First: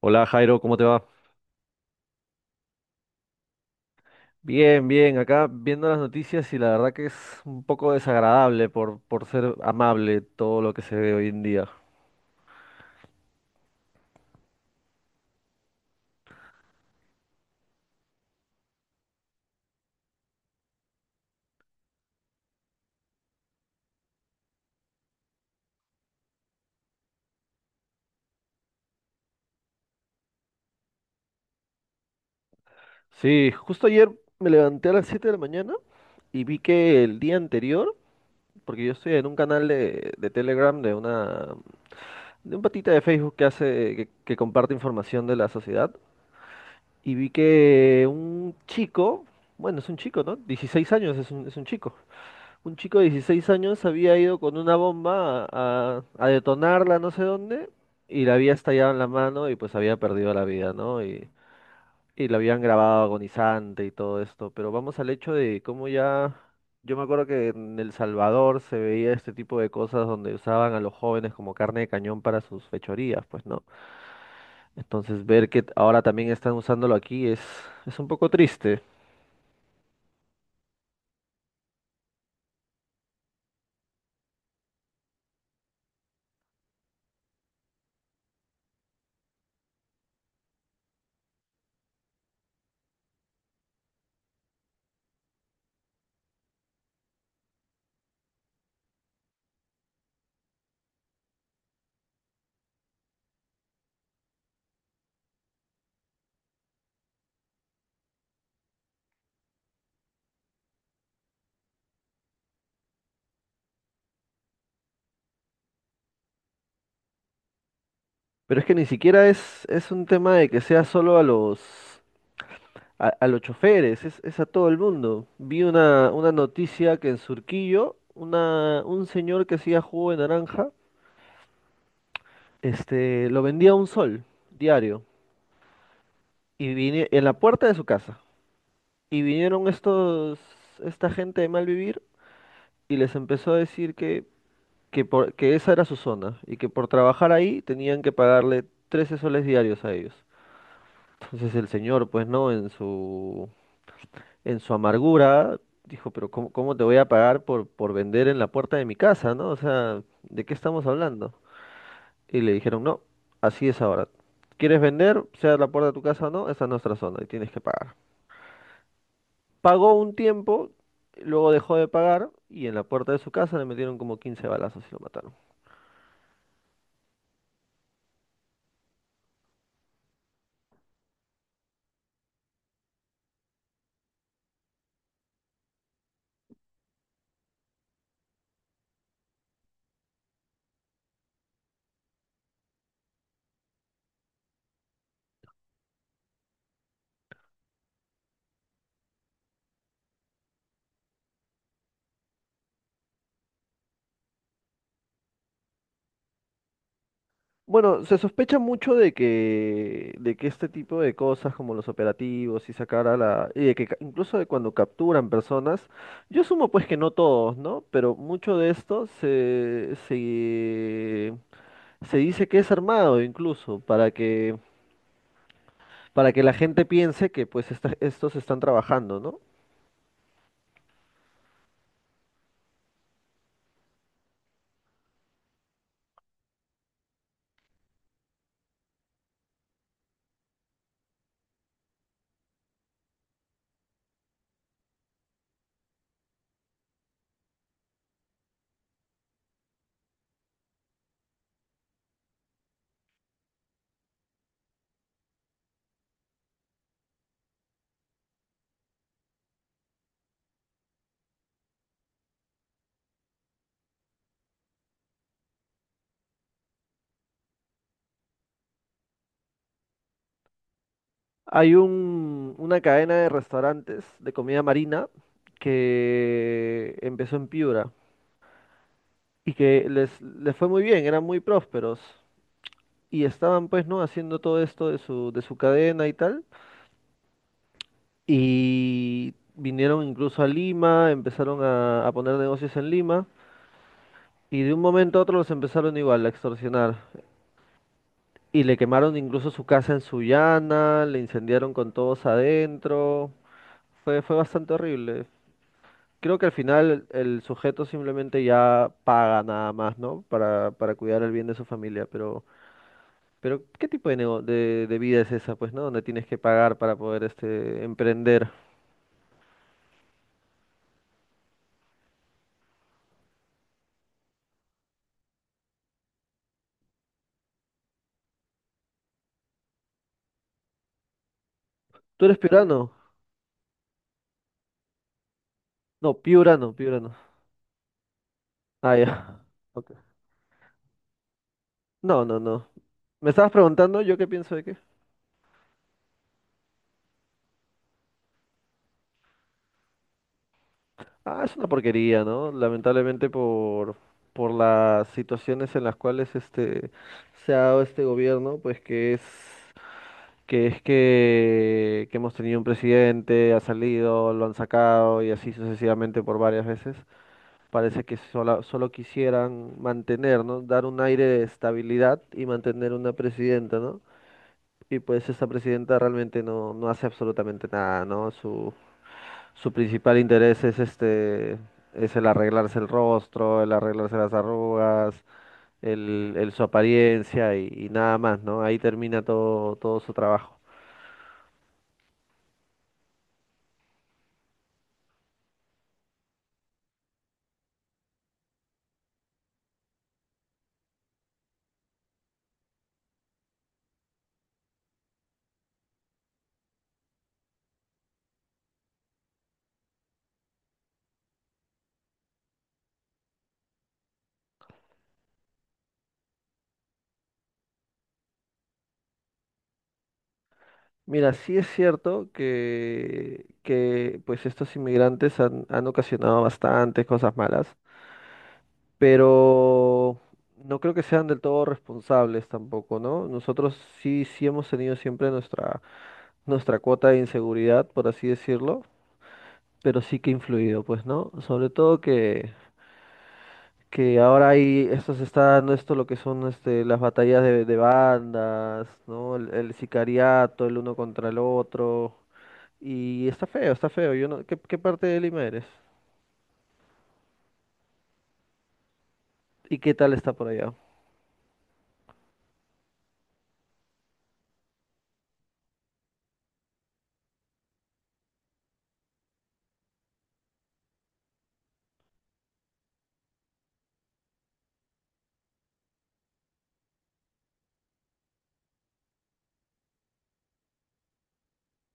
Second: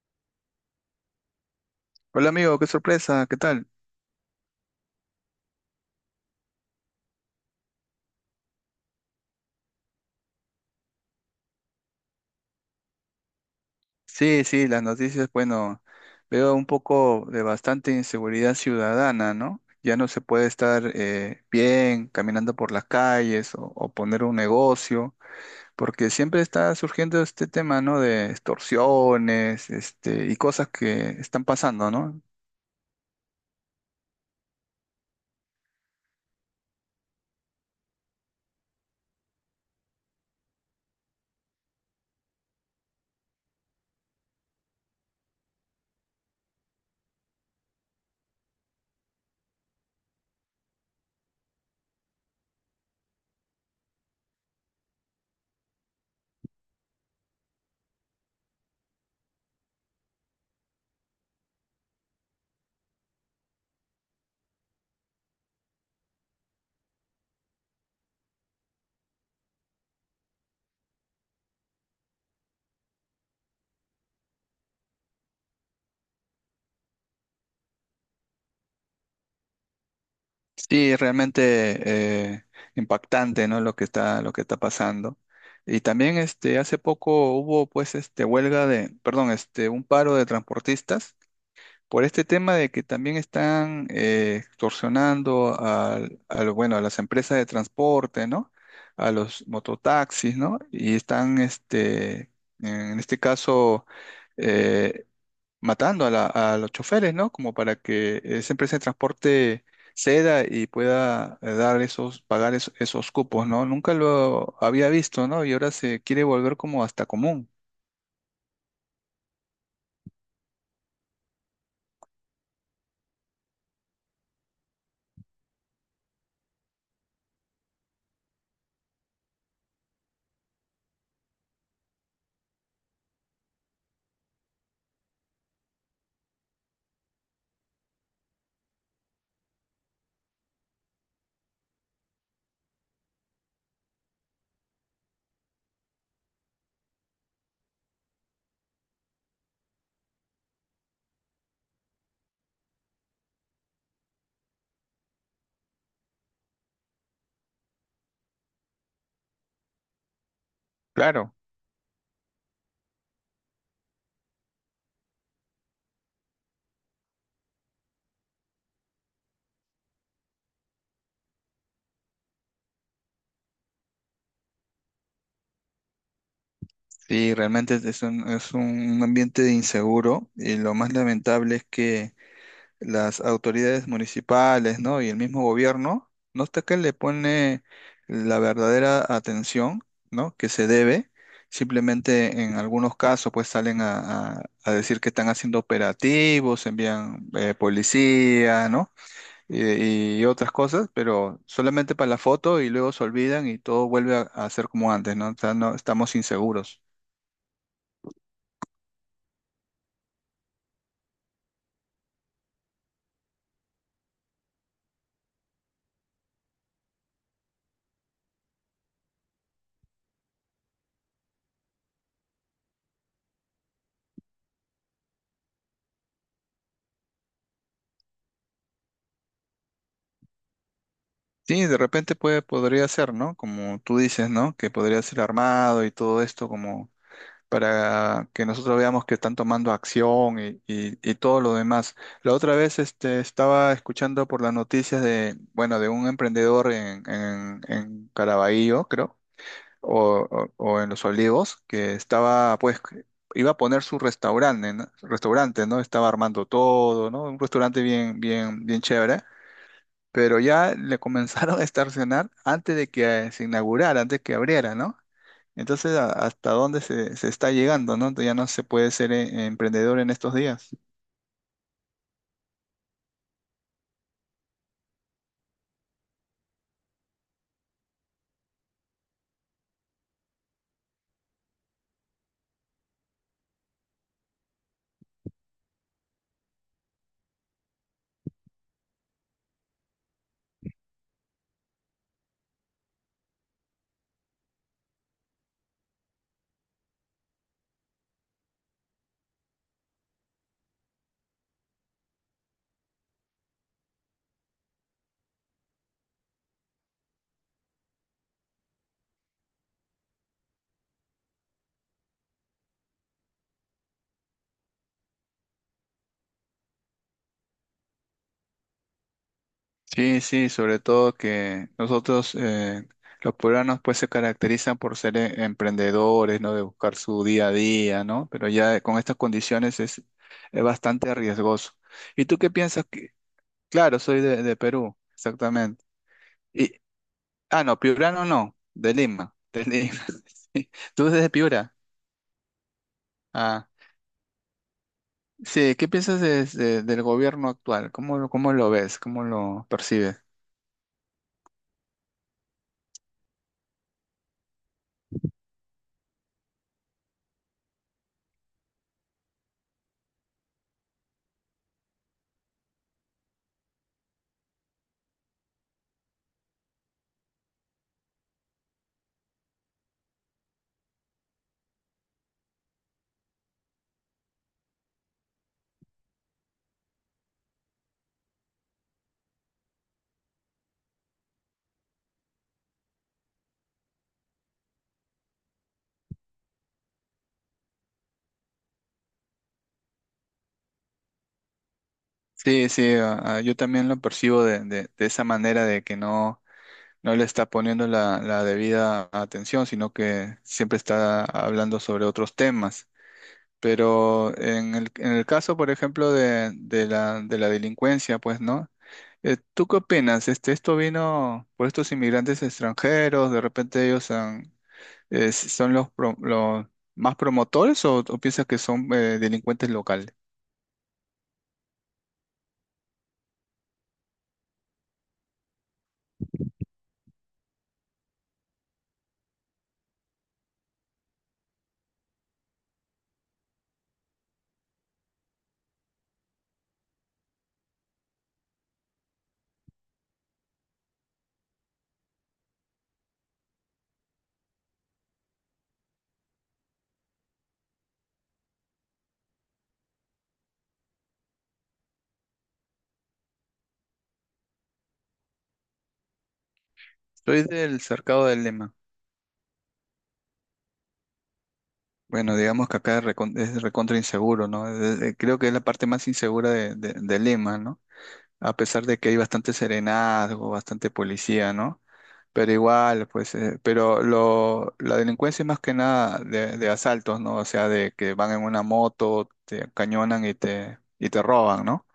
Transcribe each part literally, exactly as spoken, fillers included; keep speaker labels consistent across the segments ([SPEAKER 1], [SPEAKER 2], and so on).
[SPEAKER 1] Hola Jairo, ¿cómo te va?
[SPEAKER 2] Hola amigo, qué sorpresa, ¿qué tal?
[SPEAKER 1] Bien, bien, acá viendo las noticias y la verdad que es un poco desagradable por, por ser amable todo lo que se ve hoy en día.
[SPEAKER 2] Sí, sí, las noticias, bueno, veo un poco de bastante inseguridad ciudadana, ¿no? Ya no se puede estar eh, bien caminando por las calles o, o poner un negocio, porque siempre está surgiendo este tema, ¿no? De extorsiones, este, y cosas que están pasando, ¿no?
[SPEAKER 1] Sí, justo ayer me levanté a las siete de la mañana y vi que el día anterior, porque yo estoy en un canal de, de Telegram de una de un patita de Facebook que hace que, que comparte información de la sociedad y vi que un chico, bueno, es un chico, ¿no? Dieciséis años es un, es un chico. Un chico de dieciséis años había ido con una bomba a, a- a detonarla no sé dónde y la había estallado en la mano y pues había perdido la vida, ¿no? Y, y la habían grabado agonizante y todo esto. Pero vamos al hecho de cómo ya... Yo me acuerdo que en El Salvador se veía este tipo de cosas donde usaban a los jóvenes como carne de cañón para sus fechorías, pues, ¿no? Entonces ver que ahora también están usándolo aquí es, es un poco triste.
[SPEAKER 2] Sí, realmente eh, impactante, ¿no? Lo que está, lo que está pasando. Y también, este, hace poco hubo, pues, este, huelga de, perdón, este, un paro de transportistas por este tema de que también están eh, extorsionando al, al, bueno, a las empresas de transporte, ¿no? A los mototaxis, ¿no? Y están, este, en este caso, eh, matando a, la- a los choferes, ¿no? Como para que eh, esa empresa de transporte ceda y pueda eh, dar esos, pagar esos, esos cupos, ¿no? Nunca lo había visto, ¿no? Y ahora se quiere volver como hasta común.
[SPEAKER 1] Pero es que ni siquiera es, es un tema de que sea solo a los A, a los choferes, es, es a todo el mundo. Vi una, una noticia que en Surquillo, una, un señor que hacía jugo de naranja, este, lo vendía a un sol diario y vine, en la puerta de su casa. Y vinieron estos, esta gente de mal vivir y les empezó a decir que, que, por, que esa era su zona y que por trabajar ahí tenían que pagarle trece soles diarios a ellos. Entonces el señor, pues no, en su en su amargura, dijo, pero ¿cómo, cómo te voy a pagar por, por vender en la puerta de mi casa, ¿no? O sea, ¿de qué estamos hablando?
[SPEAKER 2] Claro.
[SPEAKER 1] Y le dijeron, no, así es ahora. ¿Quieres vender, sea la puerta de tu casa o no? Esa es nuestra zona y tienes que pagar. Pagó un tiempo, luego dejó de pagar y en la puerta de su casa le metieron como quince balazos y lo mataron.
[SPEAKER 2] Sí, realmente es un, es un ambiente inseguro y lo más lamentable es que las autoridades municipales, ¿no? Y el mismo gobierno, no está que le pone la verdadera atención, ¿no? Que se debe. Simplemente en algunos casos, pues salen a, a- a decir que están haciendo operativos, envían eh, policía, ¿no? Y, y otras cosas, pero solamente para la foto y luego se olvidan y todo vuelve a, a ser como antes, ¿no? O sea, no- estamos inseguros.
[SPEAKER 1] Bueno, se sospecha mucho de que, de que este tipo de cosas como los operativos y sacar a la... y de que ca- incluso de cuando capturan personas, yo sumo pues que no todos, ¿no? Pero mucho de esto se, se, se dice que es armado incluso para que, para que la gente piense que pues esta- estos están trabajando, ¿no?
[SPEAKER 2] Sí, de repente puede, podría ser, ¿no? Como tú dices, ¿no? Que podría ser armado y todo esto como para que nosotros veamos que están tomando acción y, y- y todo lo demás. La otra vez este, estaba escuchando por las noticias de, bueno, de un emprendedor en, en, en Caraballo, creo, o, o- o en Los Olivos, que estaba, pues, iba a poner su restaurante, ¿no? Restaurante, ¿no? Estaba armando todo, ¿no? Un restaurante bien, bien, bien chévere. Pero ya le comenzaron a estacionar antes de que se inaugurara, antes que abriera, ¿no? Entonces, a- ¿hasta dónde se, se está llegando, no? Ya no se puede ser eh, emprendedor en estos días.
[SPEAKER 1] Hay un, una cadena de restaurantes de comida marina que empezó en Piura y que les, les fue muy bien, eran muy prósperos. Y estaban pues, ¿no? Haciendo todo esto de su, de su cadena y tal. Y vinieron incluso a Lima, empezaron a, a poner negocios en Lima. Y de un momento a otro los empezaron igual a extorsionar. Y le quemaron incluso su casa en Sullana, le incendiaron con todos adentro. Fue, fue bastante horrible. Creo que al final el sujeto simplemente ya paga nada más, ¿no? Para, para cuidar el bien de su familia, pero... Pero, ¿qué tipo de, nego- de, de vida es esa, pues, ¿no? Donde tienes que pagar para poder este, emprender.
[SPEAKER 2] Sí, sí, sobre todo que nosotros, eh, los peruanos, pues se caracterizan por ser eh, emprendedores, ¿no? De buscar su día a día, ¿no? Pero ya con estas condiciones es, es bastante riesgoso.
[SPEAKER 1] ¿Tú
[SPEAKER 2] ¿Y tú
[SPEAKER 1] eres
[SPEAKER 2] qué piensas?
[SPEAKER 1] piurano?
[SPEAKER 2] Que- Claro, soy de, de Perú, exactamente.
[SPEAKER 1] No, piurano,
[SPEAKER 2] Y,
[SPEAKER 1] piurano.
[SPEAKER 2] ah, no, piurano no, no, de
[SPEAKER 1] Ah, ya.
[SPEAKER 2] Lima, de
[SPEAKER 1] Ok.
[SPEAKER 2] Lima. Sí. ¿Tú eres de Piura?
[SPEAKER 1] No, no, no. ¿Me estabas
[SPEAKER 2] Ah.
[SPEAKER 1] preguntando yo qué pienso de qué?
[SPEAKER 2] Sí, ¿qué piensas de- de- del gobierno actual? ¿Cómo, lo- cómo lo ves? ¿Cómo lo percibes?
[SPEAKER 1] Ah, es una porquería, ¿no? Lamentablemente por, por las situaciones en las cuales este, se ha dado este gobierno, pues que es que es que, que hemos tenido un presidente, ha salido, lo han sacado y así sucesivamente por varias veces. Parece que sola- solo quisieran mantener, ¿no? Dar un aire de estabilidad y mantener una presidenta, ¿no? Y pues esa presidenta realmente no, no hace absolutamente nada, ¿no? Su, su principal interés es este, es el arreglarse el rostro, el arreglarse las arrugas, el, el su apariencia y, y nada más, ¿no? Ahí termina todo, todo su trabajo.
[SPEAKER 2] Sí, sí, a- a- yo también lo percibo de, de- de esa manera de que no, no le está poniendo la, la debida atención, sino que siempre está hablando sobre otros temas. Pero en el, en el caso, por ejemplo, de, de la, de la delincuencia, pues, ¿no? Eh, ¿tú qué opinas? Este, ¿esto vino por estos inmigrantes extranjeros? ¿De repente ellos han, Es- ¿son los, pro- los más promotores o, o piensas que son eh, delincuentes locales?
[SPEAKER 1] Mira, sí es cierto que, que pues estos inmigrantes han, han ocasionado bastantes cosas malas, pero no creo que sean del todo responsables tampoco, ¿no? Nosotros sí, sí hemos tenido siempre nuestra, nuestra cuota de inseguridad, por así decirlo, pero sí que ha influido, pues, ¿no? Sobre todo que, que ahora hay, esto se está dando esto lo que son este, las batallas de, de bandas, ¿no? El, el sicariato, el uno contra el otro, y está feo, está feo, yo no, ¿qué, qué parte de Lima eres?
[SPEAKER 2] Soy del cercado del Lema.
[SPEAKER 1] ¿Y qué tal está por allá?
[SPEAKER 2] Bueno, digamos que acá es recon- es recontra inseguro, ¿no? Es- es- creo que es la parte más insegura de, de- de Lima, ¿no? A pesar de que hay bastante serenazgo, bastante policía, ¿no? Pero igual, pues, eh, pero lo, la delincuencia es más que nada de, de asaltos, ¿no? O sea, de que van en una moto, te cañonan y te, y te roban, ¿no?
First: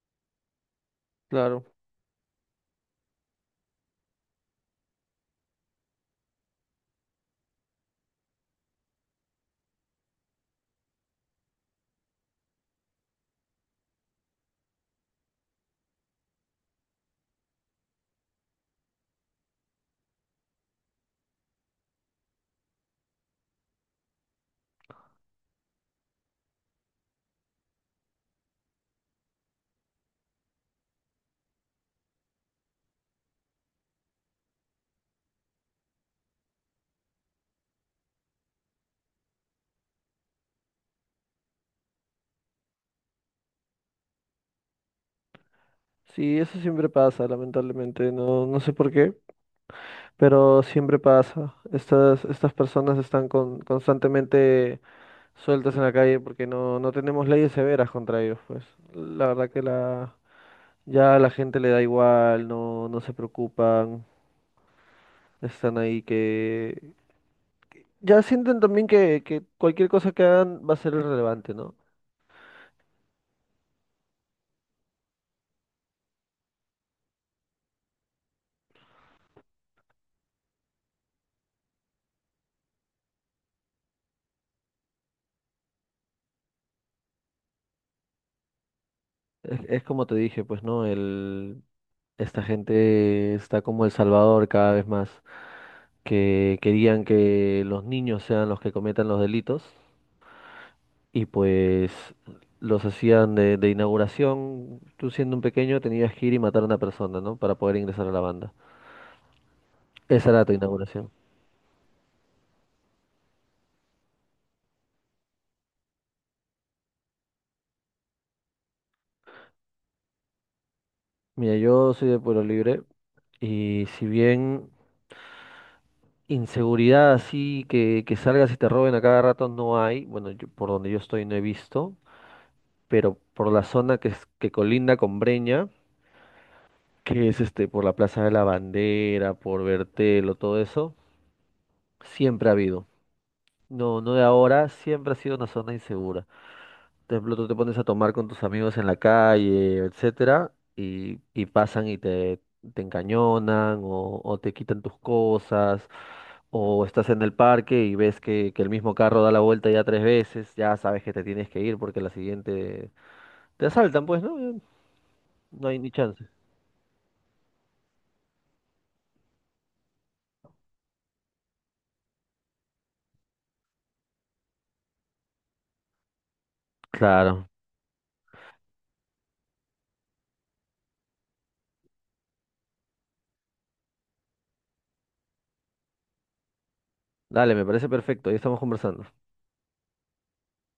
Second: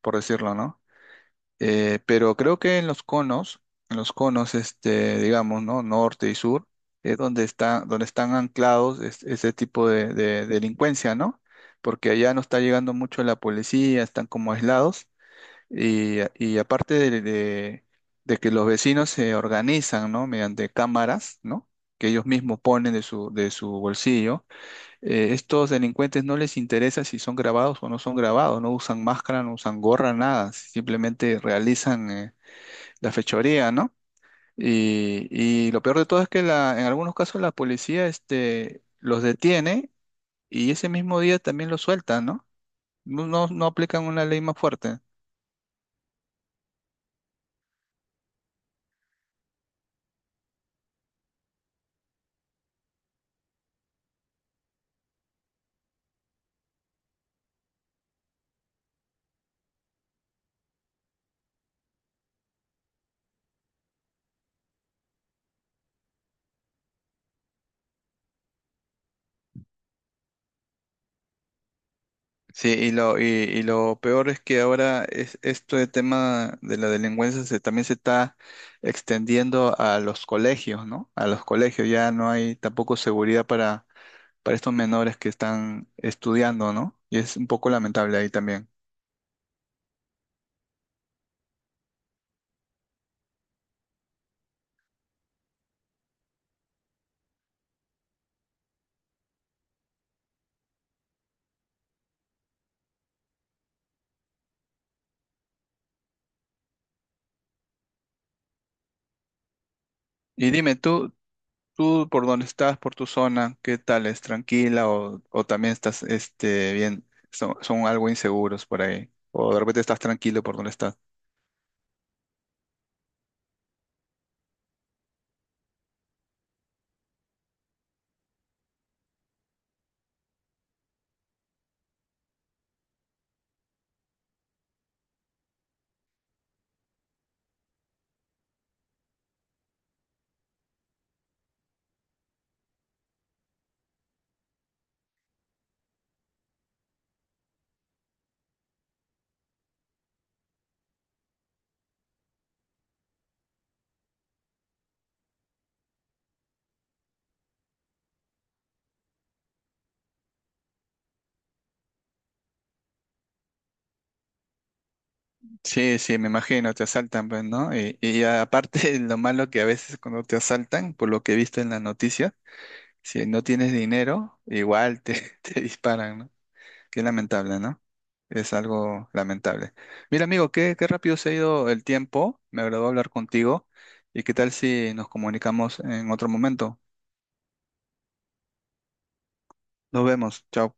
[SPEAKER 2] Por decirlo, ¿no?
[SPEAKER 1] Claro.
[SPEAKER 2] Eh, pero creo que en los conos, en los conos, este, digamos, ¿no? Norte y sur, es donde está, donde están anclados es- ese tipo de, de delincuencia, ¿no? Porque allá no está llegando mucho la policía, están como aislados, y, y aparte de, de- de que los vecinos se organizan, ¿no? Mediante cámaras, ¿no? Que ellos mismos ponen de su, de su bolsillo eh, estos delincuentes no les interesa si son grabados o no son grabados, no usan máscara, no usan gorra, nada, simplemente realizan eh, la fechoría, ¿no? Y, y lo peor de todo es que la, en algunos casos la policía este, los detiene y ese mismo día también los suelta, ¿no? No, no, no aplican una ley más fuerte.
[SPEAKER 1] Sí, eso siempre pasa, lamentablemente. No, no sé por qué. Pero siempre pasa. Estas, estas personas están con- constantemente sueltas en la calle porque no, no tenemos leyes severas contra ellos, pues. La verdad que la, ya a la gente le da igual, no, no se preocupan, están ahí que... Ya sienten también que, que cualquier cosa que hagan va a ser irrelevante, ¿no?
[SPEAKER 2] Sí, y lo, y, y lo peor es que ahora es, esto de tema de la delincuencia se, también se está extendiendo a los colegios, ¿no? A los colegios ya no hay tampoco seguridad para, para estos menores que están estudiando, ¿no? Y es un poco lamentable ahí también.
[SPEAKER 1] Es, es como te dije, pues, ¿no? El, esta gente está como El Salvador cada vez más, que querían que los niños sean los que cometan los delitos y pues los hacían de, de inauguración. Tú siendo un pequeño tenías que ir y matar a una persona, ¿no? Para poder ingresar a la banda. Esa era
[SPEAKER 2] Y
[SPEAKER 1] tu
[SPEAKER 2] dime,
[SPEAKER 1] inauguración.
[SPEAKER 2] tú, tú por dónde estás, por tu zona, ¿qué tal? ¿Es tranquila o, o también estás, este, bien, son, son algo inseguros por ahí? O de repente estás tranquilo por donde estás.
[SPEAKER 1] Mira, yo soy de Pueblo Libre y si bien inseguridad así que, que salgas y te roben a cada rato no hay, bueno, yo- por donde yo estoy no he visto, pero por la zona que, es- que colinda con Breña, que es este, por la Plaza de la Bandera, por Bertelo, todo eso, siempre ha habido. No, no de ahora, siempre ha sido una zona insegura. Por ejemplo, tú te pones a tomar con tus amigos en la calle, etcétera, y, y pasan y te, te encañonan o, o te quitan tus cosas, o estás en el parque y ves que, que el mismo carro da la vuelta ya tres veces, ya sabes que te tienes que ir porque la siguiente te asaltan, pues, ¿no? Ya no hay ni
[SPEAKER 2] Sí, sí,
[SPEAKER 1] chance.
[SPEAKER 2] me imagino, te asaltan, pues, ¿no? Y, y aparte, lo malo que a veces cuando te asaltan, por lo que he visto en las noticias, si no tienes dinero, igual te, te disparan, ¿no? Qué
[SPEAKER 1] Claro.
[SPEAKER 2] lamentable, ¿no? Es algo lamentable. Mira, amigo, qué, qué rápido se ha ido el tiempo. Me agradó hablar contigo. ¿Y qué tal si nos comunicamos en otro momento?
[SPEAKER 1] Dale, me parece perfecto, ahí estamos conversando.
[SPEAKER 2] Nos vemos. Chao.